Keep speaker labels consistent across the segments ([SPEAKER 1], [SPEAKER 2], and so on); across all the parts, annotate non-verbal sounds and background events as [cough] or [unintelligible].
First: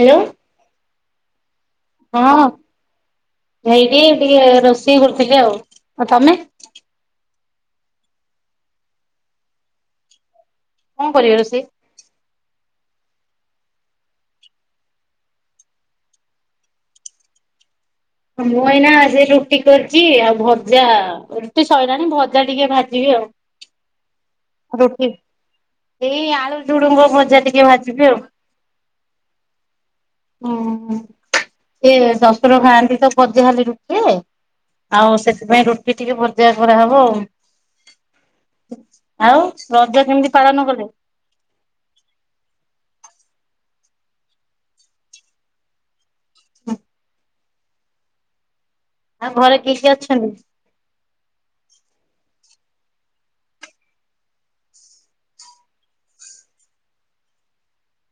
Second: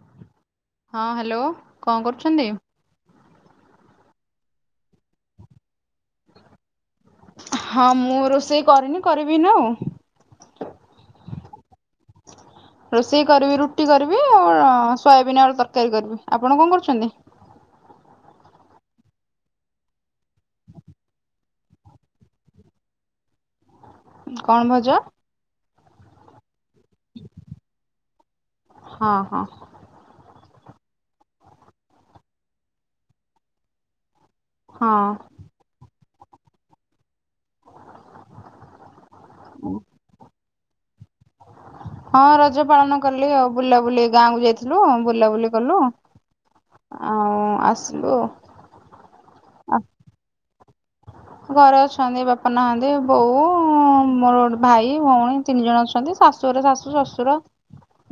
[SPEAKER 1] Hello.
[SPEAKER 2] ହଁ hello. କଣ
[SPEAKER 1] ହଁ
[SPEAKER 2] କରୁଛନ୍ତି?
[SPEAKER 1] ସେଇଠି ଟିକେ ରୋଷେଇ କରୁଥିଲି ଆଉ। ତମେ
[SPEAKER 2] ହଁ ମୁଁ ରୋଷେଇ କରିନି କରିବି ଏଇନେ ଆଉ।
[SPEAKER 1] କଣ କରିବ ରୋଷେଇ?
[SPEAKER 2] ରୋଷେଇ କରିବି ରୁଟି କରିବି ଆଉ ସୋୟାବିନ୍ ଆଳୁ ତରକାରୀ କରିବି। ଆପଣ କଣ କରୁଛନ୍ତି?
[SPEAKER 1] ମୁଁ ଏଇନା ସେ ରୁଟି କରିଛି ଆଉ ଭଜା ରୁଟି ସରଲାଣି ଭଜା ଟିକେ ଭାଜିବି
[SPEAKER 2] କଣ
[SPEAKER 1] ଆଉ।
[SPEAKER 2] ଭଜା
[SPEAKER 1] ରୁଟି ଏଇ ଆଳୁ ଝୁଡୁଙ୍ଗ ଭଜା ଟିକେ ଭାଜିବି ଆଉ।
[SPEAKER 2] ହଁ ହଁ।
[SPEAKER 1] ହୁଁ ହୁଁ ସେ ଶଶୁର ଖାଆନ୍ତି ତ [unintelligible]
[SPEAKER 2] ହଁ।
[SPEAKER 1] ଆଉ ସେଥିପାଇଁ ରୁଟି ଟିକେ ଭଜା କରାହବ ଆଉ। ଆଉ ରଜ କେମିତି ପାଳନ କଲେ?
[SPEAKER 2] ହଁ ରଜ ପାଳନ କଲି ଆଉ ବୁଲାବୁଲି ଗାଁ କୁ ଯାଇଥିଲୁ ବୁଲାବୁଲି କଲୁ। ଆଉ ଆସିଲୁ ଆଉ।
[SPEAKER 1] ଆଉ ଘରେ କିଏ କିଏ ଅଛନ୍ତି?
[SPEAKER 2] ଘରେ ଅଛନ୍ତି ବାପା ନାହାନ୍ତି ବୋଉ ମୋର ଗୋଟେ ଭାଇ ଭଉଣୀ। ତିନି ଜଣ ଅଛନ୍ତି ଶାଶୁହରେ ଶାଶୁ ଶ୍ୱଶୁର।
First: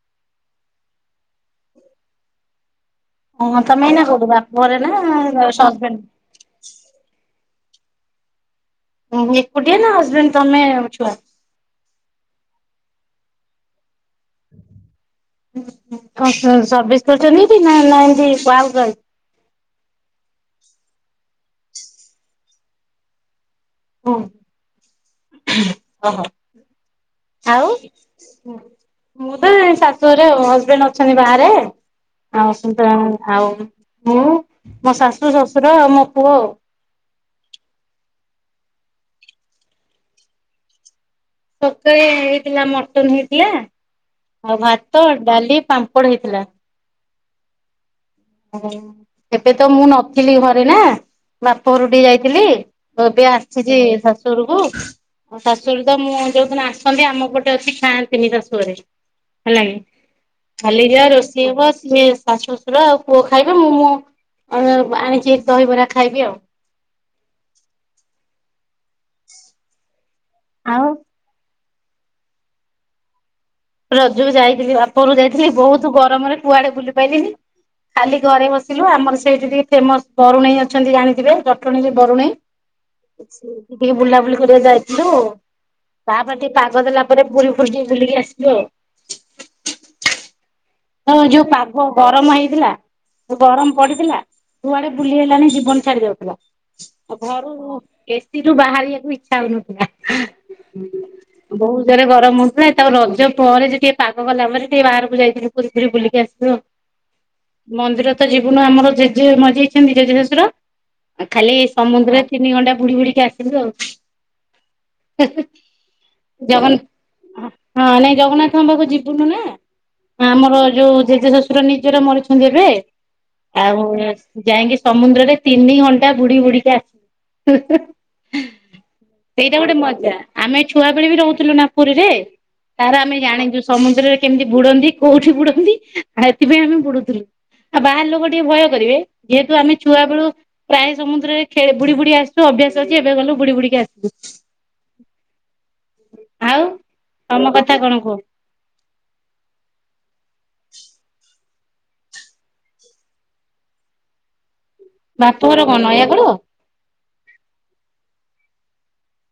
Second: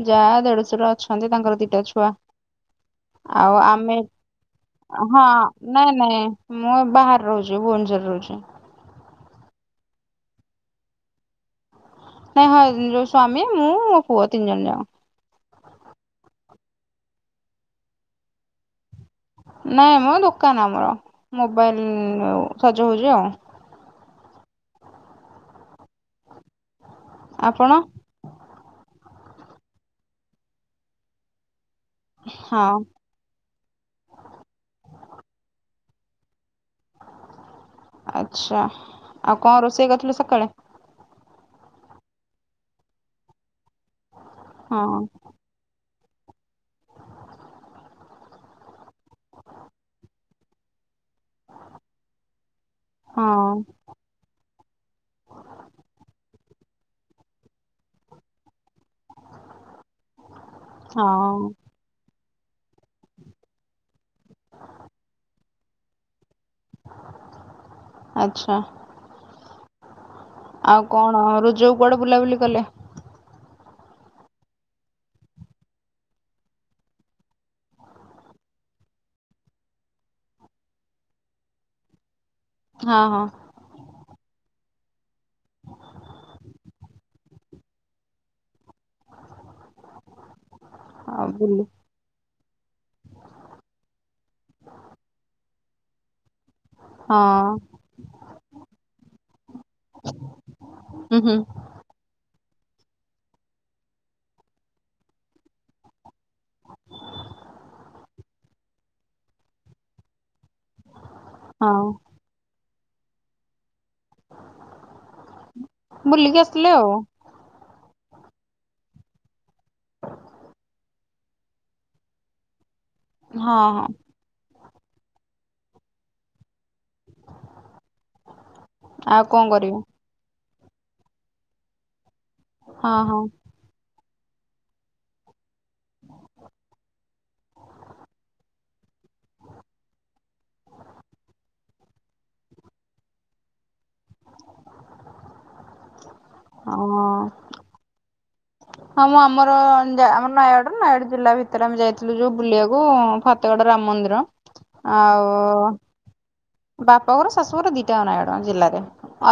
[SPEAKER 2] ଯାହା ଦେଢଶୁର ଅଛନ୍ତି ତାଙ୍କର ଦିଟା ଛୁଆ। ଆଉ
[SPEAKER 1] ହଁ ତମେ
[SPEAKER 2] ଆମେ
[SPEAKER 1] ଏଇନା କୋଉଠି ବାପ ଘରେ ନା
[SPEAKER 2] ହଁ ନାଇଁ
[SPEAKER 1] ହଜବେଣ୍ଡ?
[SPEAKER 2] ନାଇଁ। ମୁଁ ବାହାରେ ରହୁଚି ଭୁବନେଶ୍ୱରେ ରହୁଚି।
[SPEAKER 1] ତମେ ଏକୁଟିଏ ନା ହଜବେଣ୍ତ ତମେ ଛୁଆ?
[SPEAKER 2] ହଁ ହଁ ଯୋଉ ସ୍ଵାମୀ ମୁଁ ପୁଅ ତିନି ଜଣ ଯାକ।
[SPEAKER 1] କକଣ ସସର୍ଭିଶ କରିଚନ୍ତି କି ନା ନା ଏମିତି ପାର୍କ ଆସିଚି।
[SPEAKER 2] ନାଇଁ ମ ଦୋକାନ ଆମର। ମୋବାଇଲ ସଜ ହୋଉଚି ଆଉ।
[SPEAKER 1] ଓ କହ। ଆଉ
[SPEAKER 2] ଆପଣ
[SPEAKER 1] ମୁଁ ତ ଏ ଶାଶୁଘରେ ହଜବେଣ୍ଡ ଅଛନ୍ତି ବାହାରେ।
[SPEAKER 2] ହଁ
[SPEAKER 1] ବୋଉମୋ ଶାଶୁ ଶଶୁର ଆଉ ମୋ ପୁଅ।
[SPEAKER 2] ଆଚ୍ଛା ଆଉ କଣ ରୋଷେଇ କରିଥିଲ ସକାଳେ?
[SPEAKER 1] ତତେ ହେଇଥିଲା ମଟନ ହେଇଥିଲା। ଆଉ
[SPEAKER 2] ହଁ
[SPEAKER 1] ଭାତ ଡାଲି ପାମ୍ପଡ ହେଇଥିଲା। ହଁ ଏବେ ତ ମୁଁ ନଥିଲି ଘରେ ନା। ବାପ ଘରକୁ ଟିକିଏ ଯାଇଥିଲି ଏବେ
[SPEAKER 2] ହଁ
[SPEAKER 1] ଆସିଛି ଶାଶୁଘରକୁ। ମୋ ଶାଶୁଘରୁ ତ ମୁଁ ଯୋଉଦିନ ଆସନ୍ତି ଆମ ପଟେ ଅଛି ଖାଆନ୍ତିନି ଶାଶୁଘରେ। ହେଲାଗେ ଖାଲି ଯା
[SPEAKER 2] ହଁ
[SPEAKER 1] ରୋଷେଇ ହବ ସିଏ ଶାଶୁ ଶ୍ୱଶୁର ଆଉ ପୁଅ ଖାଇବେ ମୁଁ ମୁଁ ଆ ଆଣିଚି ଦହିବରା ଖାଇବି ଆଉ।
[SPEAKER 2] ଆଚ୍ଛା।
[SPEAKER 1] ହ [inaudible]
[SPEAKER 2] ଆଉ କଣ? ରୋଜକୁ କୁଆଡେ ବୁଲାବୁଲି କଲେ?
[SPEAKER 1] ରଜକୁ ଯାଇଥିଲି ବାପଘରକୁ ଯାଇଥିଲି। ବହୁତ୍ ଗରମରେ କୁଆଡେ ବୁଲି ପାଇଲିିନି। ଖାଲି ଘରେ ବସିଲୁ। ଆମର ସେଇଠି ଟିକିଏ ଫେମସ ବରୁଣେଇ ଅଛନ୍ତି ଜାଣିଥିବେ। ଜଟଣୀରେ ବରୁଣେଇ।
[SPEAKER 2] ହଁ ହଁ
[SPEAKER 1] ଅଛି। ଟିକିଏ ବୁଲାବୁଲି କରିବା ଯାଇଥିଲୁ। ତାପରେ ଟିକିଏ ପାଗ ଦେଲା ପରେ ପୁରୀ ଫୁରୀ ଟିକିଏ ବୁଲିକି ଆସି ଯୋ। ହଁ
[SPEAKER 2] ଆଉ
[SPEAKER 1] ଯୋଉ
[SPEAKER 2] ବୁଲି
[SPEAKER 1] ପାଗ ଗରମ ହେଇଥିଲା ଯୋଉ ଗରମ ପଡିଥିଲା। କୁଆଡେ ବୁଲି ହେଲାନି ଜୀବନ ଛାଡି ଯାଉଥିଲା। ଆଉ ଘରୁ
[SPEAKER 2] ହଁ।
[SPEAKER 1] ଏସିରୁୁ ବାହାରିବାକୁ ଇଚ୍ଛା ହୋଉନଥିଲା। ଉଁ ହୁଁ ବହୁତ୍। ଏତେ ଜୋରେ ଗରମ ହୋଉଥିଲା ତାକୁ ରଜ ପରେ ଟିକିଏ ପାଗ ଗଲା ପରେ ଟିକିଏ ବାହାରକୁ ଯାଇଥିଲୁ। ପୁରୀ ଫୁରି ବୁଲିକି ଆସିଲୁ। ମନ୍ଦିର ତ ଯିବୁନୁ ଆମର ଜେଜେ ମରିଯାଇଚନ୍ତି ଜେଜେେଶଶୁର। ଉ ଖାଲି
[SPEAKER 2] ହଁ
[SPEAKER 1] ସମୁଦ୍ରରେ ତିନି ଘଣ୍ଟା ବୁଡି ବୁଡିକା ଆସିଲୁ ଆଉ।
[SPEAKER 2] ବୁଲିକି ଆସିଲେ ଆଉ
[SPEAKER 1] ଜଗନ୍ନା ହଁ ନାଇଁ ଜଗନ୍ନାଥଙ୍କ ପାଖକୁ ଯିବୁନୁ ନା। ଆମର ଯୋଉ ଜେଜେ ଶଶୁର ନିଜର ମରିଛନ୍ତି ଏବେ।
[SPEAKER 2] ହଁ
[SPEAKER 1] ଆଉ
[SPEAKER 2] ହଁ
[SPEAKER 1] ଯାଇକି ସମୁଦ୍ରରେ ତିନି ଘଣ୍ଟା ବୁଡି ବୁଡିକା
[SPEAKER 2] ଆଉ କଣ
[SPEAKER 1] ସେଇଟା ଗୋଟେ
[SPEAKER 2] କରିବେ
[SPEAKER 1] ମଜା। ଆମେ ଛୁଆବେେଳେ ବି ରହୁଥିଲୁ ନାପୁରୀରେ
[SPEAKER 2] ହଁ
[SPEAKER 1] ତାରେ ଆମେ
[SPEAKER 2] ହଁ
[SPEAKER 1] ଜାଣିଛୁ ସମୁଦ୍ରରେ କେମିତି ବୁଡନ୍ତି। କୋଉଠି ବୁଡନ୍ତି? ଆଉ ଏଥିପାଇଁ ଆମେ ବୁଡୁଥିଲୁ। ଆଉ ବାହାର ଲୋକ ଟିକିଏ ଭୟ କରିବେ ଯେହେତୁ ଆମେ ଛୁଆ ବେଳୁ ପ୍ରାୟ ସମୁଦ୍ରରେଖେଳି ବୁଡି ବୁଡି ଆସିବୁ। ଅଭ୍ୟାସ ଅଛି ଏବେ ଗଲୁ ବୁଡି ବୁଡିକି ଆସିବୁ।
[SPEAKER 2] [inaudible]
[SPEAKER 1] ଆଉ
[SPEAKER 2] ହଁ।
[SPEAKER 1] ତମ କଥା କଣ କୁହ?
[SPEAKER 2] ହଁ ମୁଁ ଆମର ଆମ ନୟାଗଡ ନୟାଗଡ ଜିଲ୍ଲା ଭିତରେ ଆମେ ଯାଇଥିଲୁ ଯୋଉ ବୁଲିବାକୁ ଫାକ ତେଡ୍ ରାମ ମନ୍ଦିର ଆଉ
[SPEAKER 1] ନୟାଗଡ?
[SPEAKER 2] ବାପ ଘର ଶାଶୁ ଘର ଦିଟା ଆକ ନୟାଗଡ଼ ଜିଲ୍ଲାରେ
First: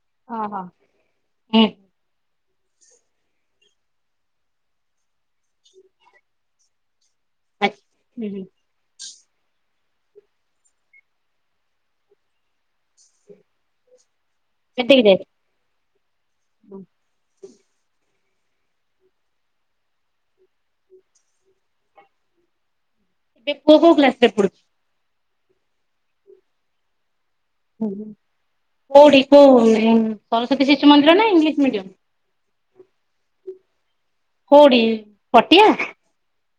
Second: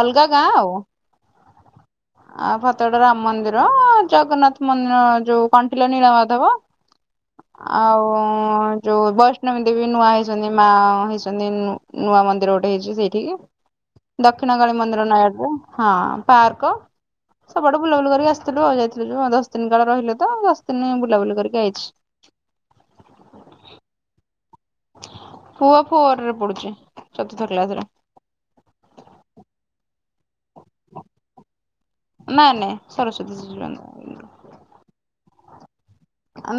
[SPEAKER 2] ଅଲଗା ଗାଁ ଆଉ।
[SPEAKER 1] ହୁଁ
[SPEAKER 2] ଆ ଫତଗଡ ରାମ ମନ୍ଦିର ଜଗନ୍ନାଥ ମନ୍ଦିର ଯୋଉ କଣ୍ଟିଲ ନୀଳ ମାଧବ
[SPEAKER 1] ଆଚ୍ଛା
[SPEAKER 2] ଆଉ ଯୋଉ ବୈଷ୍ଣବୀ ଦେବୀ ନୂଆ ହେଇଛନ୍ତି ମା ହେଇଛନ୍ତି ନୁ ନୂଆ ମନ୍ଦିର ଗୋଟେ ହେଇଛି ସେଇଠିକି ଦକ୍ଷିଣ କାଳୀ
[SPEAKER 1] ସେତିକି
[SPEAKER 2] ମନ୍ଦିର
[SPEAKER 1] ଯାଏ
[SPEAKER 2] ନାୟଗଡରେ ହଁ। ପାର୍କ। ସବୁଆୁଡୁ ବୁଲାବୁଲି କରିକ ଆସିଥିଲୁ ଆ ଯାଇଥିଲୁ ଦଶ ଦିନ କାଳେ ରହିଲେ ତ ଦଶ ଦିନ ବୁଲାବୁଲି କରିକି ଆଇଛି।
[SPEAKER 1] ଏବେ ପୁଅ କୋଉ କ୍ଲାସ ରେ ପଡୁଛି।
[SPEAKER 2] ଫୁଅ ଫୋର୍ ରେ ପଡୁଛି ଚତୁଥ କ୍ଲାସ୍ ରେ।
[SPEAKER 1] କୋଉଠି କୋଉ ସରସ୍ଵତୀ ଶିଶୁ ମନ୍ଦିର ନା ଇଂଲିଶ ମିଡିଅମ୍?
[SPEAKER 2] ନାଇଁ ନାଇଁ ସରସ୍ଵତୀ ଶିଶୁ ମନ୍ଦିର।
[SPEAKER 1] କୋଉଡି ପଟିଆ?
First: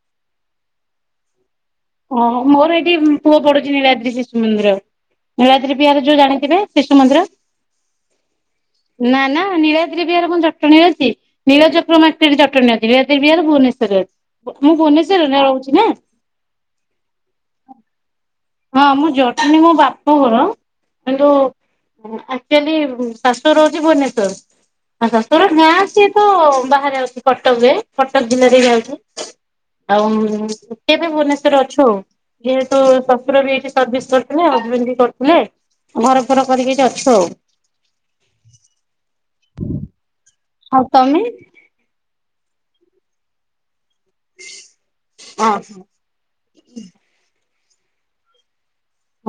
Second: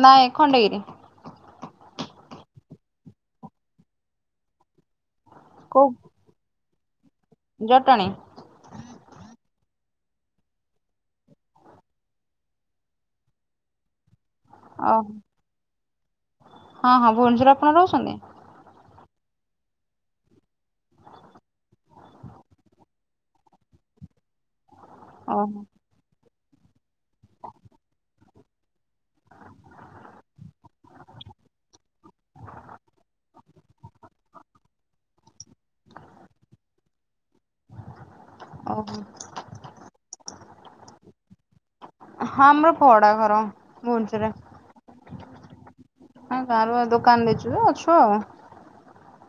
[SPEAKER 2] ନାଇ ଖଣ୍ଡଗିରି।
[SPEAKER 1] ଓହୋ ମୋର ଏଇଠି ପୁଅ ପଡୁଛି ନୀଳାଦ୍ରି ଶିଶୁ ମନ୍ଦିର ନୀଳାଦ୍ରି
[SPEAKER 2] କୋଉ
[SPEAKER 1] ବିହାରେ ଯୋଉ ଜାଣିଥିବେ। ଶିଶୁ ମନ୍ଦିର।
[SPEAKER 2] ଜଟଣୀ।
[SPEAKER 1] ନା ନା ନୀଳଦ୍ରୀ ବିହାର କଣ ଜଟଣୀ ଅଛି। ନୀଳ ଚକ୍ର ଜଟଣୀ ଅଛି ବିହାର ଭୁବନେଶରରେ ମୁଁ
[SPEAKER 2] ଓହୋ
[SPEAKER 1] ଭୁବନେଶରରେ ରହୁଛି ନା।
[SPEAKER 2] ହଁ ହଁ ଭୁବନେଶ୍ୱର ଆପଣ ରହୁଛନ୍ତି।
[SPEAKER 1] ହଁ ମୁଁ ଜଟଣୀ ମୋ ବାପା ଘର କିନ୍ତୁ ଆଚୁଆଲି ଶାଶୁ ଘର ହଉଛି ଭୁବନେଶ୍ୱର
[SPEAKER 2] ଓହୋ
[SPEAKER 1] ଶଶୁର ଗାଁ ସେ ତ ବାହାରେ ଯାଉଛି କଟକ ରେ କଟକ ଜିଲ୍ଲାରେ ଯାଉଛି। ଆଉ କେବେ ଭୁବନେଶ୍ଵର ଅଛୁ ଆଉ ଯେହେତୁ। ର ଏଇଠି ସର୍ଭିସ୍ କରିଥିଲେ ହଜବେଣ୍ଡ ବି କରିଥିଲେ ଘର ଫର କରିକି ଏଠି ଅଛି ଆଉ।
[SPEAKER 2] ଓହୋ।
[SPEAKER 1] ଆଉ ତମେ?
[SPEAKER 2] ହଁ ଆମର ଭଡା ଘର ଭୁବନେଶ୍ୱର ରେ।
[SPEAKER 1] ଓହୋ
[SPEAKER 2] ହ ଗାଁରୁଆ ଦୋକାନ ଦେଇଛୁ ତ ଅଛୁ ଆଉ।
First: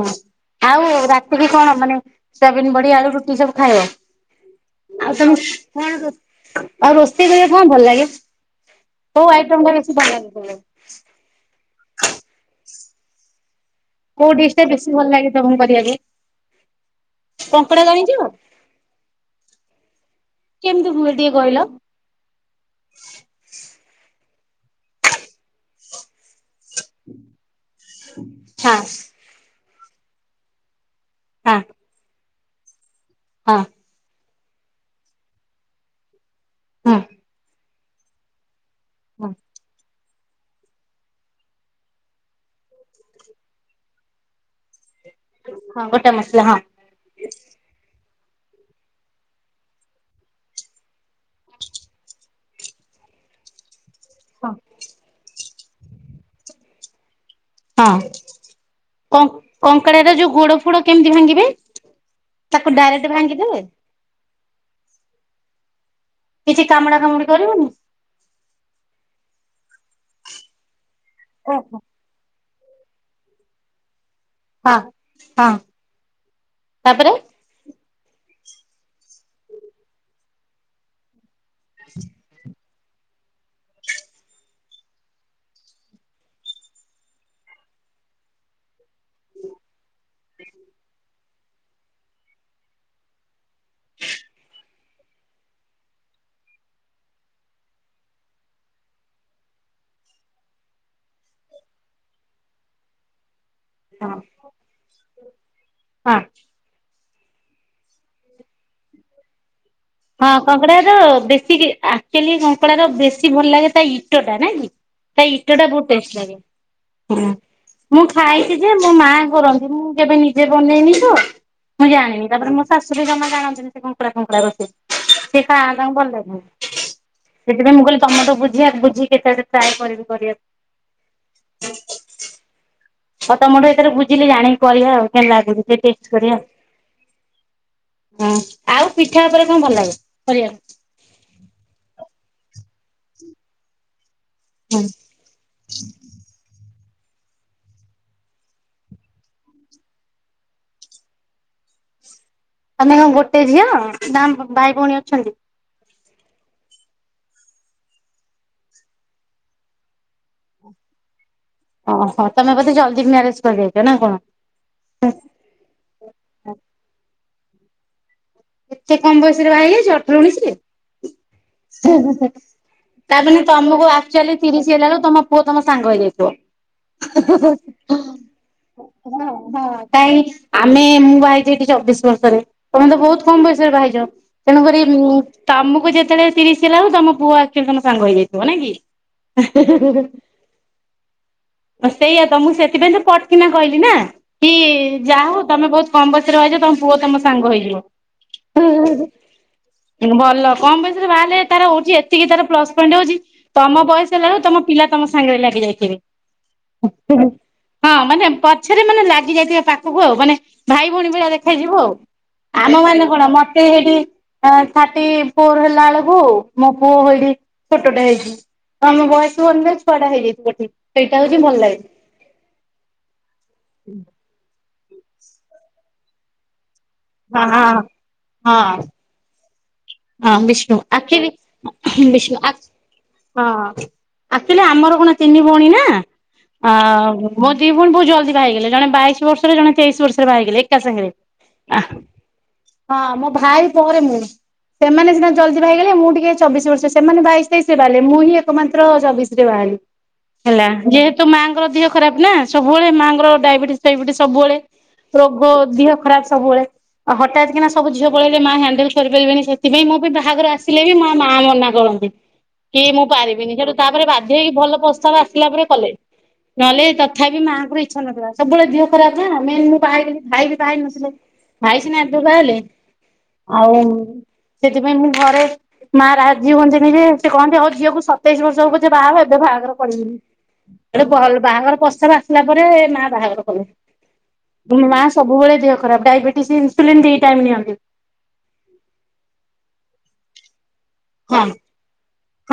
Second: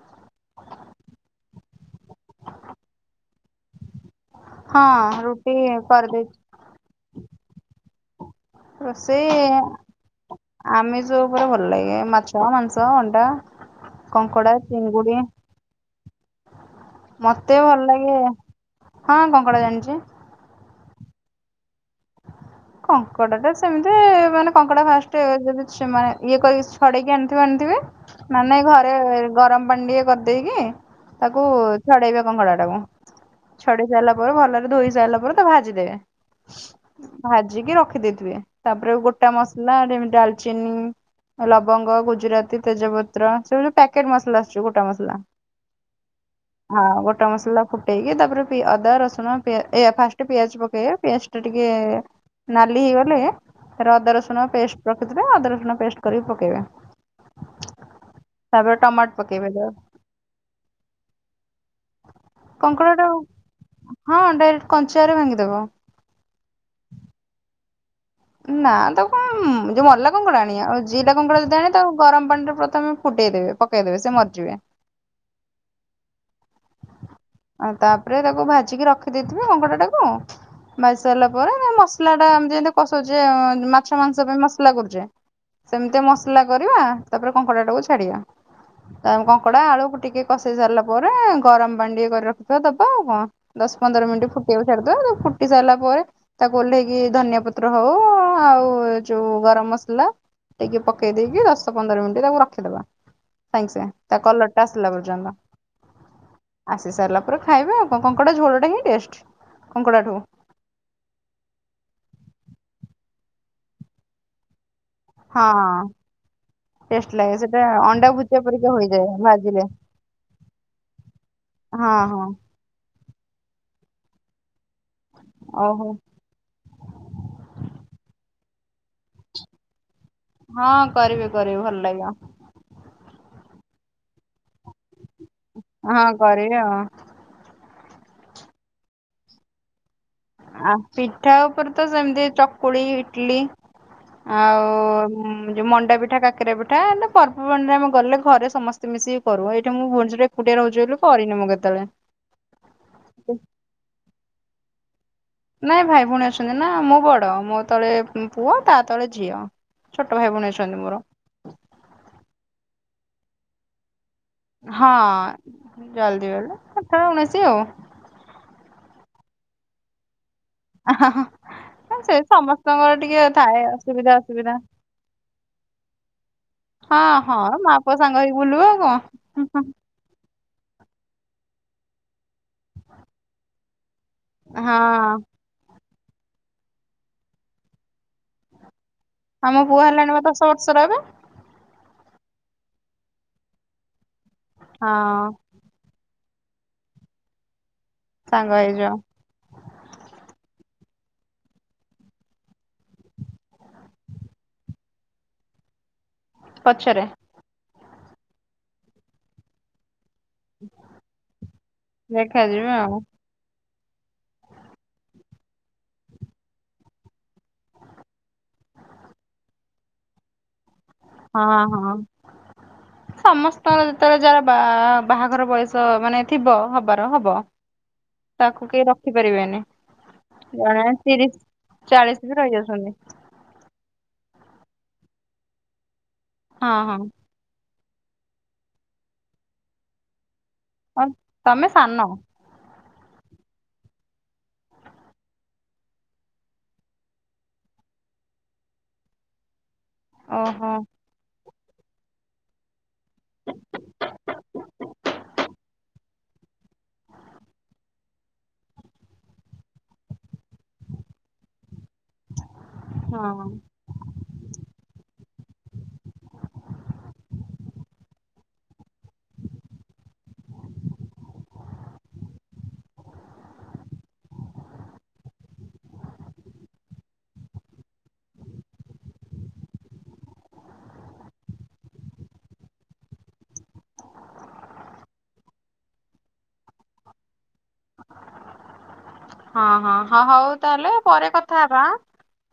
[SPEAKER 1] ହଁ ଆଉ ରାତିରେ କଣ ମାନେ ସୋଆବିନ ବଡି ଆଳୁ ରୁଟି ସବୁ ଖାଇବ। ଆଉ
[SPEAKER 2] ହଁ
[SPEAKER 1] ତମ
[SPEAKER 2] ରୁଟି
[SPEAKER 1] କଣ
[SPEAKER 2] କରିଦେଇଛି
[SPEAKER 1] ଆଉ ରୋଷେଇ କରିବା କଣ ଭଲ ଲାଗେ? କୋଉ ଆଇଟମ୍ ଟା ବେଶୀ ଭଲ ଲାଗେ କରିବାକୁ।
[SPEAKER 2] ଯୋ ଉପରେ ଭଲ ଲାଗେ ମାଛ ମାଂସ ଅଣ୍ଡା।
[SPEAKER 1] କୋଉ
[SPEAKER 2] କଙ୍କଡା
[SPEAKER 1] ଡିସ୍ ଟା ବେଶୀ ଭଲ
[SPEAKER 2] ଚିଙ୍ଗୁଡି
[SPEAKER 1] ଲାଗେ ତମକୁ କରିବାକୁ।
[SPEAKER 2] ମତେ
[SPEAKER 1] କଙ୍କଡା
[SPEAKER 2] ଭଲ
[SPEAKER 1] ଜାଣିଛ?
[SPEAKER 2] ଲାଗେ ହଁ କଙ୍କଡ଼ା ଜାଣିଛି।
[SPEAKER 1] କେମିତି ହୁଏ ଟିକେ କହିଲ?
[SPEAKER 2] କଙ୍କଡା ଟା ସେମିତି ମାନେ କଙ୍କଡା ଫାଷ୍ଟ ଯଦି ସେମାନେ ଇଏ କରି ଛଡେଇକି ଆଣିଥିବେ ଆଣିଥିବେ ନ ନାଇଁ
[SPEAKER 1] ହଁ
[SPEAKER 2] ଘରେ ଗରମ ପାଣି ଟିକେ କରିଦେଇକି ତାକୁ
[SPEAKER 1] ହଁ
[SPEAKER 2] ଛଡେଇବେ କଙ୍କଡ଼ାଟାକୁ
[SPEAKER 1] ହଁ
[SPEAKER 2] ଛଡେଇ ସାରିଲା ପରେ ଭଲରେ ଧୋଇ ସାରିଲା ପରେ ତା ଭାଜିଦେବେ।
[SPEAKER 1] ହଁ।
[SPEAKER 2] ଭାଜିକି ରଖିଦେଇଥିବେ ତାପରେ ଗୋଟା ମସଲା ଯେମିତି ଡାଲଚିନି ଲବଙ୍ଗ ଗୁଜୁରାତି ତେଜପତ୍ର ସବୁ ଯୋଉ ପ୍ୟାକେଟ ମସଲା ଆସୁଛି ଗୋଟା ମସଲା।
[SPEAKER 1] ହଁ ଗୋଟେ ମସଲା ହଁ।
[SPEAKER 2] ହଁ ଗୋଟେ ମସଲା ଫୁଟେଇକି ତାପରେ ଅଦା ରସୁଣ ଫାଷ୍ଟ ପିଆଜ ପକେଇବା ପିଆଜ ଟିକେ ନାଲି ହେଇଗଲେ ଅଦା ରସୁଣ ପେଷ୍ଟ ରଖିଥିବ ଅଦା ରସୁଣ ପେଷ୍ଟ କରି ପକେଇବା।
[SPEAKER 1] ହଁ
[SPEAKER 2] ଟମାଟୋ
[SPEAKER 1] କଙ୍କ
[SPEAKER 2] ପକେଇବେ ତ
[SPEAKER 1] କଙ୍କଡ଼ାର ଯୋଉ ଗୋଡ ଫୋଡ କେମିତି ଭାଙ୍ଗିବେ? ତାକୁ
[SPEAKER 2] କଙ୍କଡା ଟା
[SPEAKER 1] ଡାଇରେକ୍ଟ ଭାଙ୍ଗିଦେବେ?
[SPEAKER 2] ହଁ ଡାଇରେକ୍ଟ କଞ୍ଚାରେ ଭାଙ୍ଗିଦବ।
[SPEAKER 1] କିଛି କାମୁଡା କାମୁଡି କରିବନି?
[SPEAKER 2] ନା ତାକୁ କଣ ଯୋଉ ମଲା କଙ୍କଡ଼ା ଆଣିବା ଆଉ ଜିଲଲା କଙ୍କଡ଼ା ଯଦି ଆଣି
[SPEAKER 1] ଓହୋ
[SPEAKER 2] ତାକୁ ଗରମ ପାଣିରେ ପ୍ରଥମେ ଫୁଟେଇଦେବେ ପ୍ ପକେଇଦବେ ସେ ମରିଯିବେ।
[SPEAKER 1] ହଁ ହଁ ତାପରେ
[SPEAKER 2] ଆଉ ତାପରେ ତାକୁ ଭାଜିକି ରଖିଦେଇଥିବେ କଙ୍କଡ଼ା ଟାକୁ। ଭାଜି ସାରିଲା ପରେ ମସଲାଟା ଯେମିତି କସାଉଛେ ଏ ମାଛ ମାଂସ ପାଇଁ ଯେମିତି ମସଲା କରୁଛେ ସେମିତି ମସଲା କରିବା ତାପରେ କଙ୍କଡ଼ା ଟାକୁ ଛାଡିବା। ତା ପରେ କଙ୍କଡା ଆଳୁ ଟିକେ କଷେଇ ସାରିଲା ପରେ ଏ ଗରମ ପାଣି ଟିକିଏ କରି ରଖିଥିବା ଦବା ଆଉ କଣ। ଦଶ ପନ୍ଦର ମିନିଟ୍ ଫୁଟିବାକୁ ଛାଡିଦବା ଫୁଟି ସାରିଲା ପରେ ତାକୁ ଓହ୍ଲେଇକି ଧନଆ ପ ପତ୍ର ହଉ ଆଉ ଏ ଯୋଉ ଗରମ ମସଲା ଟିକେ ପକେଇ ଦେଇକି ଦଶ ପନ୍ଦର ମିନିଟ ତାକୁ ରଖିଦବା ସାଙ୍ଗେ ସାଙ୍ଗେ ସେ ତା କଲରଟା ଟି ଟାସିଲା ପର୍ଯ୍ୟନ୍ତ।
[SPEAKER 1] ହା।
[SPEAKER 2] ଆସି ସାରିଲା ପରେ ଖାଇବେ ଆଉ କଙ୍କଡା ଝୋଳଟା ହିଁ ଟେଷ୍ଟ କଙ୍କଡା ଠୁ।
[SPEAKER 1] ହଁ କଙ୍କଡା ର ବେଶୀ ଆକ୍ଚୁଲି କଙ୍କଡାର ବେଶୀ ଭଲ ଲାଗେ ତା ଇଟଟା ନାକି? ତା
[SPEAKER 2] ହଁ
[SPEAKER 1] ଇଟଟା ବହୁତ ଟେଷ୍ଟ
[SPEAKER 2] ଟେଷ୍ଟ
[SPEAKER 1] ଲାଗେ।
[SPEAKER 2] ଲାଗେ ସେଟା
[SPEAKER 1] ମୁଁ
[SPEAKER 2] ଅଣ୍ଡା ଭୁଜିଆ
[SPEAKER 1] ଖାଇଛି
[SPEAKER 2] ପରିକା
[SPEAKER 1] ଯେ ମୋ
[SPEAKER 2] ହୋଇଯାଏ
[SPEAKER 1] ମା
[SPEAKER 2] ଭାଜିଲେ।
[SPEAKER 1] କରନ୍ତି ମୁଁ କେବେ ନିଜେ ବନେଇନି ତ।
[SPEAKER 2] ହଁ
[SPEAKER 1] ମୁଁ
[SPEAKER 2] ହଁ
[SPEAKER 1] ଜାଣିନି ତାପରେ ମୋ ଶାଶୁୁର ବି ଜମା ଜାଣନ୍ତିି ସେ କୁଙ୍କୁଡ଼ା କୁଙ୍କୁଡା ରୋଷେଇ। ସେ ଖା
[SPEAKER 2] ଓହୋ
[SPEAKER 1] ତାଙ୍କୁ ଭଲ ଲାଗେନି ସେଥିପାଇଁ ମୁଁ କହିଲି ତମଠୁ ବୁଝିବା ବୁଝିକି କେତେବେଳେ ଟ୍ରାଏ କରିବି
[SPEAKER 2] ହଁ କରିବେ କରିବେ
[SPEAKER 1] କରିବାକୁ।
[SPEAKER 2] ଭଲ ଲାଗିବ।
[SPEAKER 1] ହଉ ତମଠୁ ଏଥର ବୁଝିଲି ଜାଣିକି କରିବା ଆଉ କେମତି ଲାଗୁଛି ଟିକିଏ
[SPEAKER 2] ହଁ
[SPEAKER 1] ଟେଷ୍ଟ କରିବା ଆଉ।
[SPEAKER 2] କରିବି
[SPEAKER 1] ହଁ ଆଉ ପିଠା ଉପରେ କଣ ଭଲ ଲାଗେ କରିବାକୁ?
[SPEAKER 2] ଆ ପିଠା ଉପରେ ତ ସେମିତି ଚକୁଳି ଇଟଲି
[SPEAKER 1] ହୁଁ।
[SPEAKER 2] ଆଉ ଯୋଉ ମଣ୍ଡା ପିଠା କାକରା ପିଠା। ପର୍ବବାଣିରେ ଆମେ ଗଲେ ଘରେ ସମସ୍ତେ ମିଶିକି କରୁ ଏଇଠି ମୁଁ ଭୋଶ୍ଵର୍ ରେ ଏକୁଟିଆ ରହୁଛି ବୋଲି କରିନି ମୁଁ କେତବେଳେ?
[SPEAKER 1] ମାନେ କଣ ଗୋଟେ ଝିଅ ନା ଭାଇ ଭଉଣୀ ଅଛନ୍ତି?
[SPEAKER 2] ନାଇଁ ଭାଇ ଭଉଣୀ ଅଛନ୍ତି ନା ମୁଁ ବଡ ମୋ ତଳେ ପୁଅ ତା ତଳେ ଝିଅ। ଛୋଟ ଭାଇ ଭଉଣୀ ଅଛନ୍ତି ମୋର।
[SPEAKER 1] ଓହୋ ତମେ ବୋଧେ ଜଲ୍ଦି ମ୍ୟାରେଜ କରିଯାଇଛ ନା କଣ?
[SPEAKER 2] ହଁ ଜଲଦି ବୋଲେ ସତର ଉନିଶି ଆଉ।
[SPEAKER 1] ଏତେ କମ ବୟସ ରେ ବାହା ହେଇ ଯାଇଛ ଅଠର ଉଣଶ ରେ?
[SPEAKER 2] ହା ହା ହଁ।
[SPEAKER 1] ତା ମାନେ ତମକୁ
[SPEAKER 2] ଅସୁବିଧା
[SPEAKER 1] ଆକ୍ଚୁଆଲି
[SPEAKER 2] ଅସୁବିଧା
[SPEAKER 1] ତିରିଶ ହେଲା ବେଳକୁ ତମ ପୁଅ ତମ ସାଙ୍ଗ ହେଇଯାଇଥିବ। ହଁ
[SPEAKER 2] ମା ପୁଅ ସାଙ୍ଗ ହେଇକି ବୁଲିବୁ ଆଉ କଣ
[SPEAKER 1] ହଁ। କାଇ ଆମେ ମୁଁ ବାହା ହେଇଛି ଏଠି ଚବିଶ ବର୍ଷରେ ତମେ ତ ବହୁତ କମ ବୟସରେ ବାହା ହେଇଛ? ତେଣୁକରି ଉଁ
[SPEAKER 2] ହଁ
[SPEAKER 1] ତମକୁ ଯେତେବେଳେ ତିରିଶି ହେଲା ଆଳକୁ ତମ ପୁଅ ଆଚୁଆଲି ତମ ସାଙ୍ଗ ହେଇଯାଇଥିବ ନାକି? ଆ
[SPEAKER 2] ଆମ
[SPEAKER 1] ହା
[SPEAKER 2] ପୁଅ
[SPEAKER 1] ହା ହା।
[SPEAKER 2] ହେଲାଣି ବା ଦଶ ବର୍ଷର ଏବେ
[SPEAKER 1] ସେଇଆ ତ ମୁଁ ସେଥିପାଇଁ ତ ଫଟକିନା କହିଲି ନା, କି
[SPEAKER 2] ହଁ
[SPEAKER 1] ଯାହା ହଉ ତମେ ବହୁତ କକମ୍ ବୟସରେ ବାହା ହେଇଛ ତମ ପୁଅ ତମ ସାଙ୍ଗ ହେଇଯିବ?
[SPEAKER 2] ସାଙ୍ଗ ହେଇଯିବ।
[SPEAKER 1] ଭଲ କମ ବୟସ ରେ ବାହାହେଲେ ତାର ହଉଛି ଏତିକି ତାର ପ୍ଲସ ପଏଣ୍ଟ ହଉଛି ତମ ବୟସ ହେଲାରୁ ତମ ପିଲା ତମ ସାଙ୍ଗରେ ଲାଗି ଯାଇଥିବେ।
[SPEAKER 2] ପଛରେ।
[SPEAKER 1] ହଁ ମାନେ ପଛରେ ମାନେ ଲାଗି ଯାଇଥିବେ ପାଖୁକୁ ଆଉ ମାନେ ଭାଇ ଭଉଣୀ ଭଳିଆ ଦେଖ ଯିବୁ ଆଉ
[SPEAKER 2] ଦେଖାଯିବେ
[SPEAKER 1] ଆମ
[SPEAKER 2] ଆଉ
[SPEAKER 1] ମାନେ କଣ ମତେ ହେଠି ଥାଟି ଫୋର ହେଲା ବେଳକୁ ମୋ ପୁଅ ହେଇଡି ଛୋଟଟେ ହେଇଛି। କମ ବୟସ [unintelligible] ଛୁଆଡା ହେଇଯାଇ ଗୋଟେ।
[SPEAKER 2] ହଁ ହଁ। ସମସ୍ତଙ୍କର ଯେତେବେଳେ ଯାର ବା ବାହାଘର ବୟସ ମାନେ ଥିବ ହବାର ହବ
[SPEAKER 1] ହଁ
[SPEAKER 2] ତାକୁ
[SPEAKER 1] ହଁ
[SPEAKER 2] କେହି ରଖିପାରିବେନି।
[SPEAKER 1] ହଁ ବିଷ୍ଣୁ
[SPEAKER 2] ଜଣେ
[SPEAKER 1] ଆଖି ବି
[SPEAKER 2] ତିରିଶ ଚାଳିଶ ବି
[SPEAKER 1] ବିଷ୍ଣୁ ଆ
[SPEAKER 2] ରହିଯାଉଛନ୍ତି
[SPEAKER 1] ହଁ ଆକଚୁଆଲି ଆମର କଣ ତିନି ଭଉଣୀ ନା
[SPEAKER 2] ହଁ
[SPEAKER 1] ଆ
[SPEAKER 2] ହଁ
[SPEAKER 1] ମୋ ଦି ଭଉଣି ବହୁତ ଜଲଦି ବାହାହେଇଗଲେ ଜଣେ ବାଇସି ବର୍ଷରେ ଜଣେ ତେଇସି ବର୍ଷରେ ବାହା ହେଇଗଲେ ଏକା
[SPEAKER 2] ଆଉ
[SPEAKER 1] ସାଙ୍ଗେରେ
[SPEAKER 2] ତମେ
[SPEAKER 1] ଆଃ
[SPEAKER 2] ସାନ
[SPEAKER 1] ହଁ ମୋ ଭାଇ ପରେ ମୁଁ। ସେମାନେ ସିନା ଜଲ୍ଦି ବାହା ହେଇଗଲେ ମୁଁ ଟିକେ ଚବିଶ ବର୍ଷ ସେମାନେ ବାଇଶି ତେଇଶି ରେ ବାହାରିଲେ ମୁଁ ହିଁ ଏକମାତ୍ର ଚବିଶ ରେ ବାହାହେଲି। ହେଲା
[SPEAKER 2] ଓହୋ
[SPEAKER 1] ଯେହେତୁ ମାଆଙ୍କର ଦିହ ଖରାପ ନା ସବୁବେଳେ ମାଆଙ୍କର ଡାଇବେଟିସ ଫାଇବେଟିସ ସବୁବେଳେ। ରୋଗ ଦେହ ଖରାପ ସବୁବେଳେ, ଆଉ ହଠାତ୍ କିନା ସବୁ ଝିଅ ପଳେଇଲେ ମା ହ୍ୟାଣ୍ଡେଲ କରିପାରିବେନି। ସେଥିପାଇଁ ମୋ ପାଇଁ ବାହାଘର ଆସିଲେ ବି ମୋ ମା ମନା କରନ୍ତି, କି ମୁଁ
[SPEAKER 2] ହଁ
[SPEAKER 1] ପାରିବିନି ସେଠୁ ତାପରେ ବାଧ୍ୟ ହେଇକି ଭଲ ପ୍ରସ୍ତାବ ଆସିଲା ପରେ କଲେ। ନହେଲେ ତଥାପି ମାଆଙ୍କର ଇଚ୍ଛା ନଥିଲା, ସବୁବେଳେ ଦିହ ଖରାପ ନା ମେନ୍ ମୁଁ ବାହା ହେଇଗଲି ଭାଇ ବି ବାହା ହେଇନଥିଲେ। ଭାଇସିନା ଏବେ ବାହା ହେଲେ ଆଉ ସେଥିପାଇଁ ମୁଁ ଘରେ ମା ରାଜି ହୁଅନ୍ତିନି ଯେ ସେ କହନ୍ତି ଆଉ ଝିଅକୁ ସତେଇଶ ବର୍ଷ ହଉ ପଛେ ବାହା ହ ଏବେ ବାହାଘର କରିବିନି। [unintelligible] ଭଲ ବାହାଘର ପ୍ରସ୍ତାବ ଆସିଲା ପରେ ମା ବାହାଘର କଲେ। ମାଆ ସବୁବେଳେ ଦେହ ଖରାପ ଡାଇବେଟିସ୍ ଇନ୍ସୁଲିନ ଦି ଟାଇମ୍ ନିଅନ୍ତି।
[SPEAKER 2] ହଁ ହଁ ହଁ ହଉ ତାହେଲେ ପରେ
[SPEAKER 1] ହଁ
[SPEAKER 2] କଥା ହେବା ଆଁ।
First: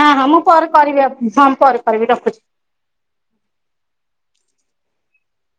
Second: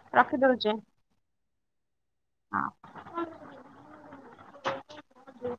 [SPEAKER 1] ହଁ ହଁ ମୁଁ ପରେ
[SPEAKER 2] ରଖିଦଉଛି
[SPEAKER 1] କରିବି ହଁ ମୁଁ ପରେ କରିବି ରଖୁଛି।
[SPEAKER 2] ହଁ। ହୁଁ।